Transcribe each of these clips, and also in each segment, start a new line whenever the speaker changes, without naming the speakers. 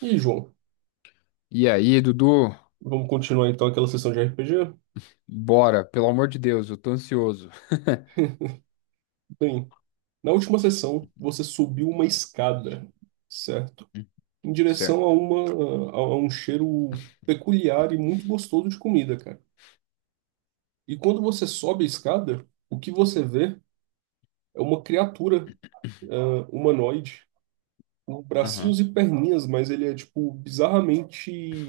E aí, João,
E aí, Dudu?
vamos continuar então aquela sessão de RPG?
Bora, pelo amor de Deus, eu tô ansioso.
Bem, na última sessão você subiu uma escada, certo? Em direção a
Certo.
a um cheiro peculiar e muito gostoso de comida, cara. E quando você sobe a escada, o que você vê é uma criatura, humanoide, com
Aham.
bracinhos e perninhas, mas ele é tipo bizarramente,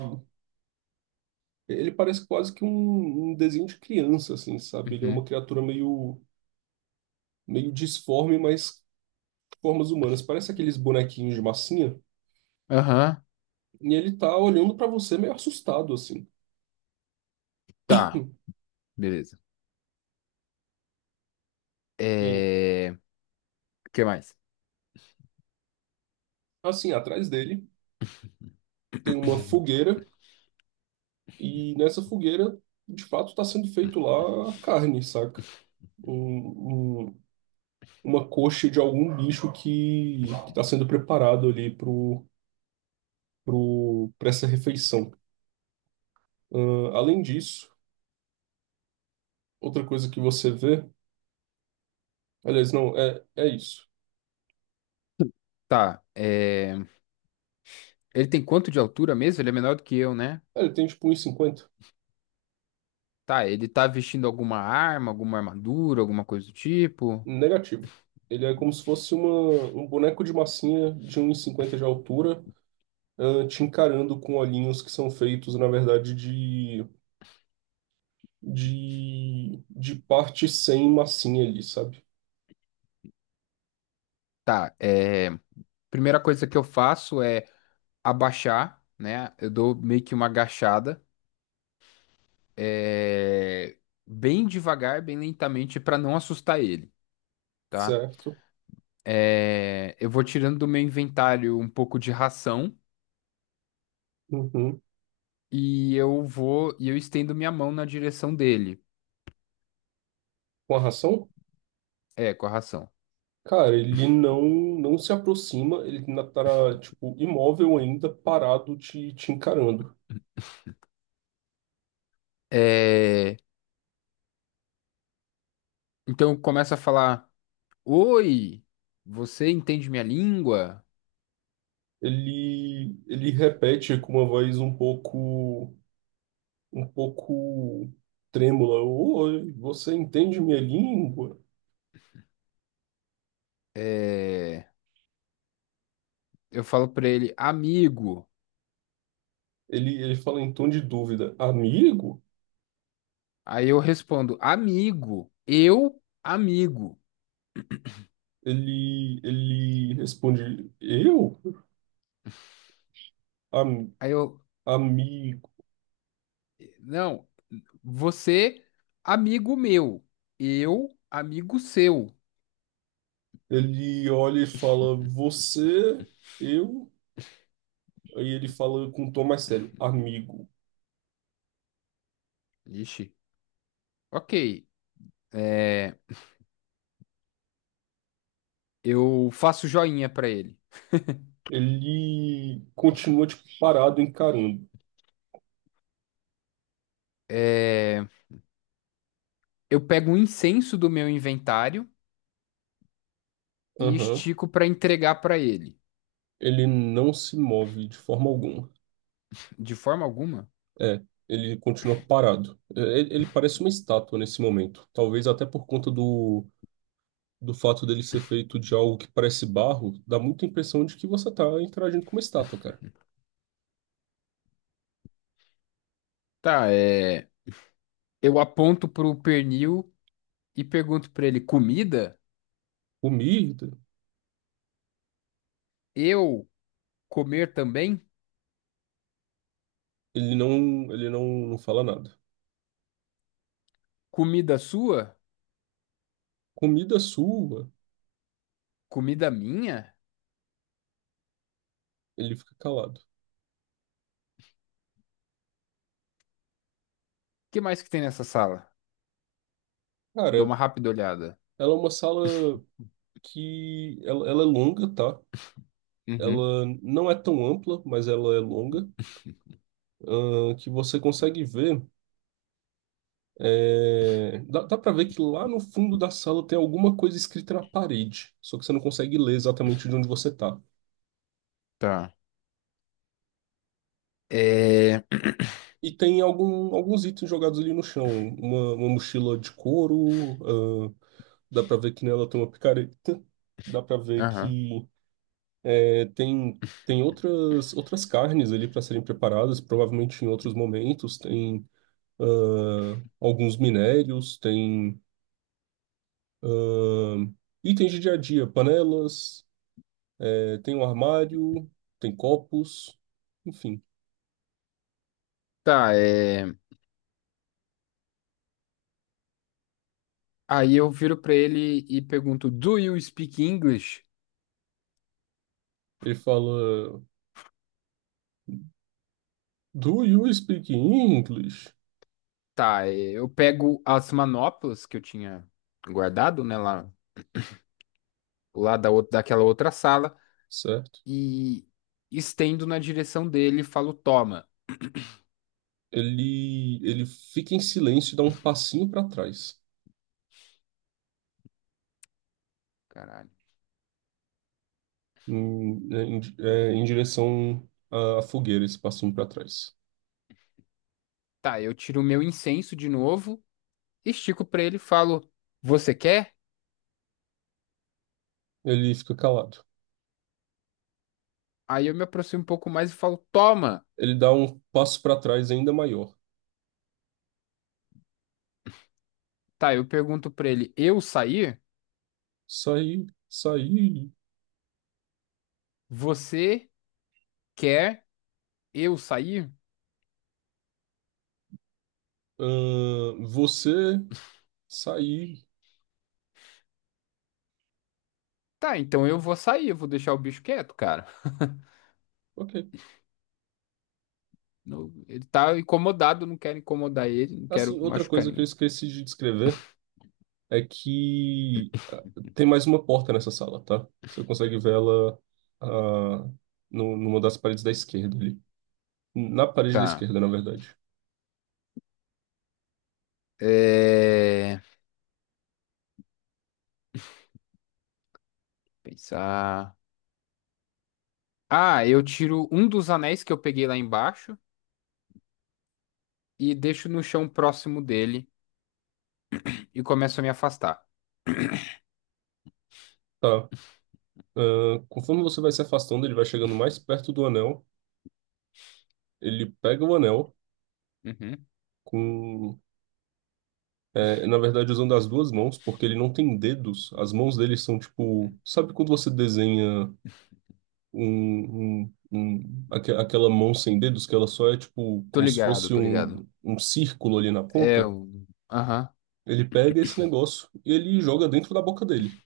ele parece quase que um desenho de criança, assim, sabe? Ele é
Uhum.
uma criatura meio disforme, mas formas humanas. Parece aqueles bonequinhos de massinha.
Aham.
E ele tá olhando pra você meio assustado, assim.
Tá, beleza.
E aí?
O que mais?
Assim, atrás dele tem uma fogueira. E nessa fogueira, de fato, tá sendo feito lá a carne, saca? Um, um- uma coxa de algum bicho que tá sendo preparado ali pra essa refeição. Além disso, outra coisa que você vê. Aliás, não, é isso.
Tá. Ele tem quanto de altura mesmo? Ele é menor do que eu, né?
É, ele tem tipo um e cinquenta.
Tá, ele tá vestindo alguma arma, alguma armadura, alguma coisa do tipo?
Negativo. Ele é como se fosse um boneco de massinha de um e cinquenta de altura, ah, te encarando com olhinhos que são feitos, na verdade, de parte sem massinha ali, sabe?
Tá. Primeira coisa que eu faço é abaixar, né? Eu dou meio que uma agachada, é, bem devagar, bem lentamente, para não assustar ele, tá?
Certo?
Eu vou tirando do meu inventário um pouco de ração
Uhum.
e eu vou e eu estendo minha mão na direção dele,
Com a ração?
com a ração.
Cara, ele não se aproxima, ele ainda tá, tipo, imóvel ainda, parado, te encarando.
É, então começa a falar: oi, você entende minha língua?
Ele repete com uma voz um pouco trêmula. Oi, você entende minha língua?
É, eu falo para ele, amigo.
Ele fala em tom de dúvida. Amigo?
Aí eu respondo, amigo, eu, amigo.
Ele responde, eu? Am,
Aí eu,
amigo.
Não, você, amigo meu. Eu, amigo seu.
Ele olha e fala, você, eu? Aí ele fala com um tom mais sério, amigo.
Ixi, ok. É, eu faço joinha pra ele.
Ele continua, tipo, parado, encarando.
É, eu pego um incenso do meu inventário e
Aham.
estico pra entregar pra ele.
Ele não se move de forma alguma.
De forma alguma?
É, ele continua parado. É, ele parece uma estátua nesse momento. Talvez até por conta do fato dele ser feito de algo que parece barro, dá muita impressão de que você tá interagindo com uma estátua, cara.
Tá, é. Eu aponto pro pernil e pergunto pra ele: comida?
Comida,
Eu comer também?
ele não fala nada.
Comida sua?
Comida sua,
Comida minha?
ele fica calado.
O que mais que tem nessa sala? Eu dou uma
Cara,
rápida olhada.
ela é uma sala que ela é longa, tá?
Uhum.
Ela não é tão ampla, mas ela é longa, que você consegue ver. É, dá pra ver que lá no fundo da sala tem alguma coisa escrita na parede, só que você não consegue ler exatamente de onde você tá.
Tá. É...
E tem alguns itens jogados ali no chão, uma mochila de couro, ahn, dá pra ver que nela tem uma picareta, dá pra ver
Aham.
que tem outras carnes ali para serem preparadas, provavelmente em outros momentos, tem alguns minérios, tem ahn, itens de dia a dia, panelas. É, tem um armário, tem copos, enfim.
Tá. Aí eu viro pra ele e pergunto, do you speak English?
Ele fala: Do you speak English?
Tá. Eu pego as manoplas que eu tinha guardado, né, lá da outra, daquela outra sala
Certo?
e estendo na direção dele e falo, toma.
Ele fica em silêncio e dá um passinho para trás,
Caralho.
em direção à fogueira, esse passinho para trás.
Tá, eu tiro o meu incenso de novo, estico pra ele e falo, você quer?
Ele fica calado.
Aí eu me aproximo um pouco mais e falo, toma.
Ele dá um passo para trás ainda maior.
Tá, eu pergunto pra ele, eu sair?
Saí, saí.
Você quer eu sair?
Ahn, você, saí.
Tá, então eu vou sair, eu vou deixar o bicho quieto, cara.
Ok.
Ele tá incomodado, não quero incomodar ele, não quero
Assim, outra
machucar
coisa que eu
ninguém.
esqueci de descrever é que ah, tem mais uma porta nessa sala, tá? Você consegue ver ela ah, no, numa das paredes da esquerda ali. Na parede da
Tá.
esquerda, na verdade.
É... Pensar. Ah, eu tiro um dos anéis que eu peguei lá embaixo e deixo no chão próximo dele e começo a me afastar.
Tá. Ah, conforme você vai se afastando, ele vai chegando mais perto do anel. Ele pega o anel
Uhum.
com. É, na verdade, usando as duas mãos, porque ele não tem dedos. As mãos dele são tipo. Sabe quando você desenha aquela mão sem dedos, que ela só é tipo
Tô
como se
ligado,
fosse
tô ligado.
um círculo ali na
É,
ponta?
o- aham.
Ele pega esse negócio e ele joga dentro da boca dele.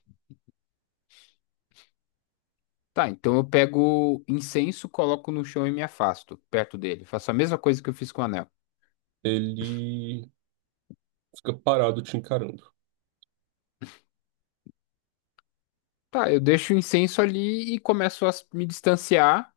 Tá, então eu pego incenso, coloco no chão e me afasto perto dele. Faço a mesma coisa que eu fiz com o anel.
Ele fica parado te encarando.
Tá, eu deixo o incenso ali e começo a me distanciar,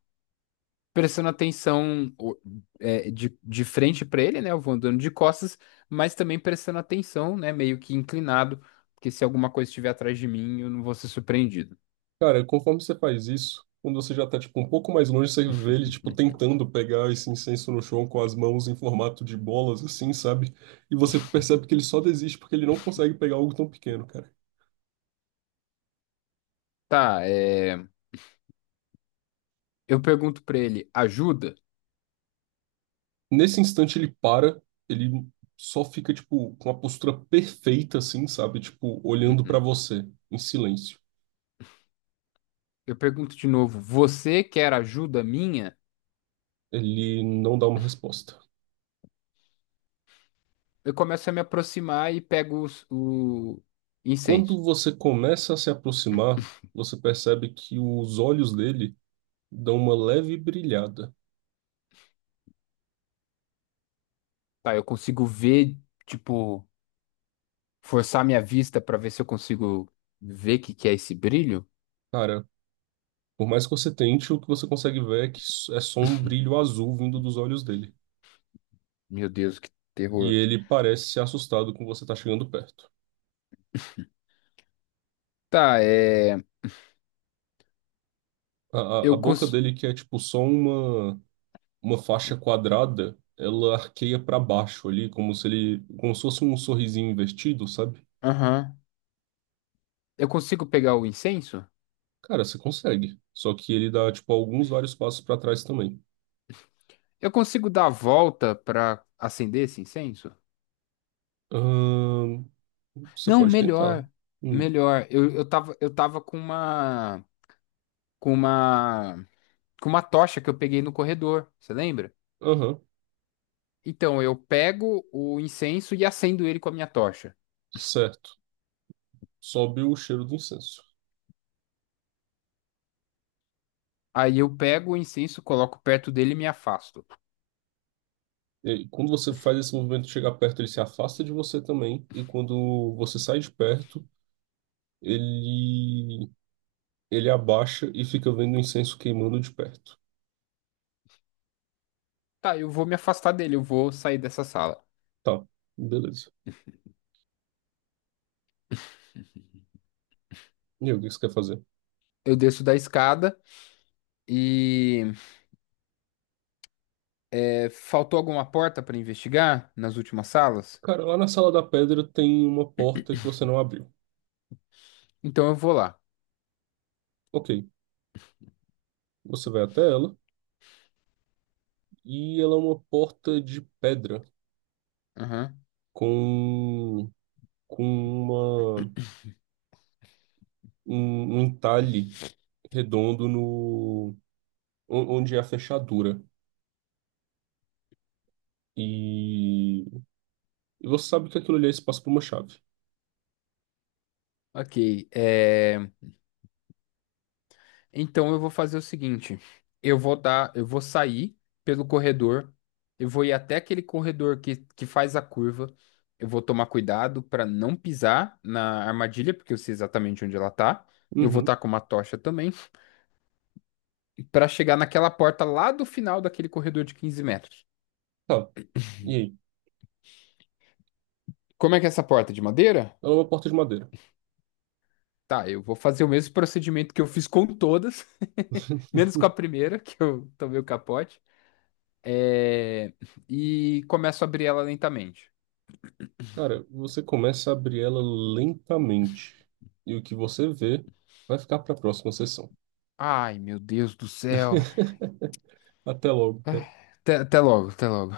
prestando atenção de frente para ele, né? Eu vou andando de costas, mas também prestando atenção, né? Meio que inclinado, porque se alguma coisa estiver atrás de mim, eu não vou ser surpreendido.
Cara, conforme você faz isso, quando você já tá, tipo, um pouco mais longe, você vê ele, tipo, tentando pegar esse incenso no chão com as mãos em formato de bolas, assim, sabe? E você percebe que ele só desiste porque ele não consegue pegar algo tão pequeno, cara.
Tá. Eu pergunto para ele, ajuda?
Nesse instante ele para, ele só fica, tipo, com a postura perfeita, assim, sabe? Tipo, olhando pra
Uhum.
você, em silêncio.
Eu pergunto de novo, você quer ajuda minha?
Ele não dá uma resposta.
Eu começo a me aproximar e pego o
Quando
incenso.
você começa a se aproximar, você percebe que os olhos dele dão uma leve brilhada.
Tá, eu consigo ver, tipo, forçar minha vista para ver se eu consigo ver o que que é esse brilho.
Cara, por mais que você tente, o que você consegue ver é que é só um brilho azul vindo dos olhos dele.
Meu Deus, que
E
terror.
ele parece assustado com você tá chegando perto.
Tá, é.
A
Eu
boca
cons...
dele, que é tipo só uma faixa quadrada, ela arqueia para baixo ali, como se ele, como se fosse um sorrisinho invertido, sabe?
Aham. Eu consigo pegar o incenso?
Cara, você consegue. Só que ele dá, tipo, alguns vários passos para trás também.
Eu consigo dar a volta pra acender esse incenso?
Ahn, você
Não,
pode tentar.
melhor.
Hum,
Melhor. Eu tava com uma. Com uma. Com uma tocha que eu peguei no corredor. Você lembra?
Aham,
Então, eu pego o incenso e acendo ele com a minha tocha.
certo. Sobe o cheiro do incenso.
Aí eu pego o incenso, coloco perto dele e me afasto.
E quando você faz esse movimento de chegar perto, ele se afasta de você também. E quando você sai de perto, ele ele abaixa e fica vendo o incenso queimando de perto.
Tá, eu vou me afastar dele, eu vou sair dessa sala.
Tá, beleza. E aí, o que você quer fazer?
Eu desço da escada e faltou alguma porta para investigar nas últimas salas?
Cara, lá na Sala da Pedra tem uma porta que você não abriu.
Então eu vou lá.
Ok, você vai até ela e ela é uma porta de pedra
Aham.
com, com uma, um entalhe redondo no onde é a fechadura. E, e você sabe que aquilo ali é espaço para uma chave.
Ok. Então eu vou fazer o seguinte: eu vou sair pelo corredor, eu vou ir até aquele corredor que faz a curva. Eu vou tomar cuidado para não pisar na armadilha, porque eu sei exatamente onde ela tá. Eu vou
Uhum,
estar com uma tocha também, para chegar naquela porta lá do final daquele corredor de 15 metros.
tá. E aí?
Como é que é essa porta? De madeira?
Ela é uma porta de madeira.
Tá, eu vou fazer o mesmo procedimento que eu fiz com todas. Menos com a primeira, que eu tomei o capote. É, E começo a abrir ela lentamente.
Cara, você começa a abrir ela lentamente e o que você vê vai ficar para a próxima sessão.
Ai, meu Deus do céu.
Até logo,
Ah,
cara.
Até logo, até logo.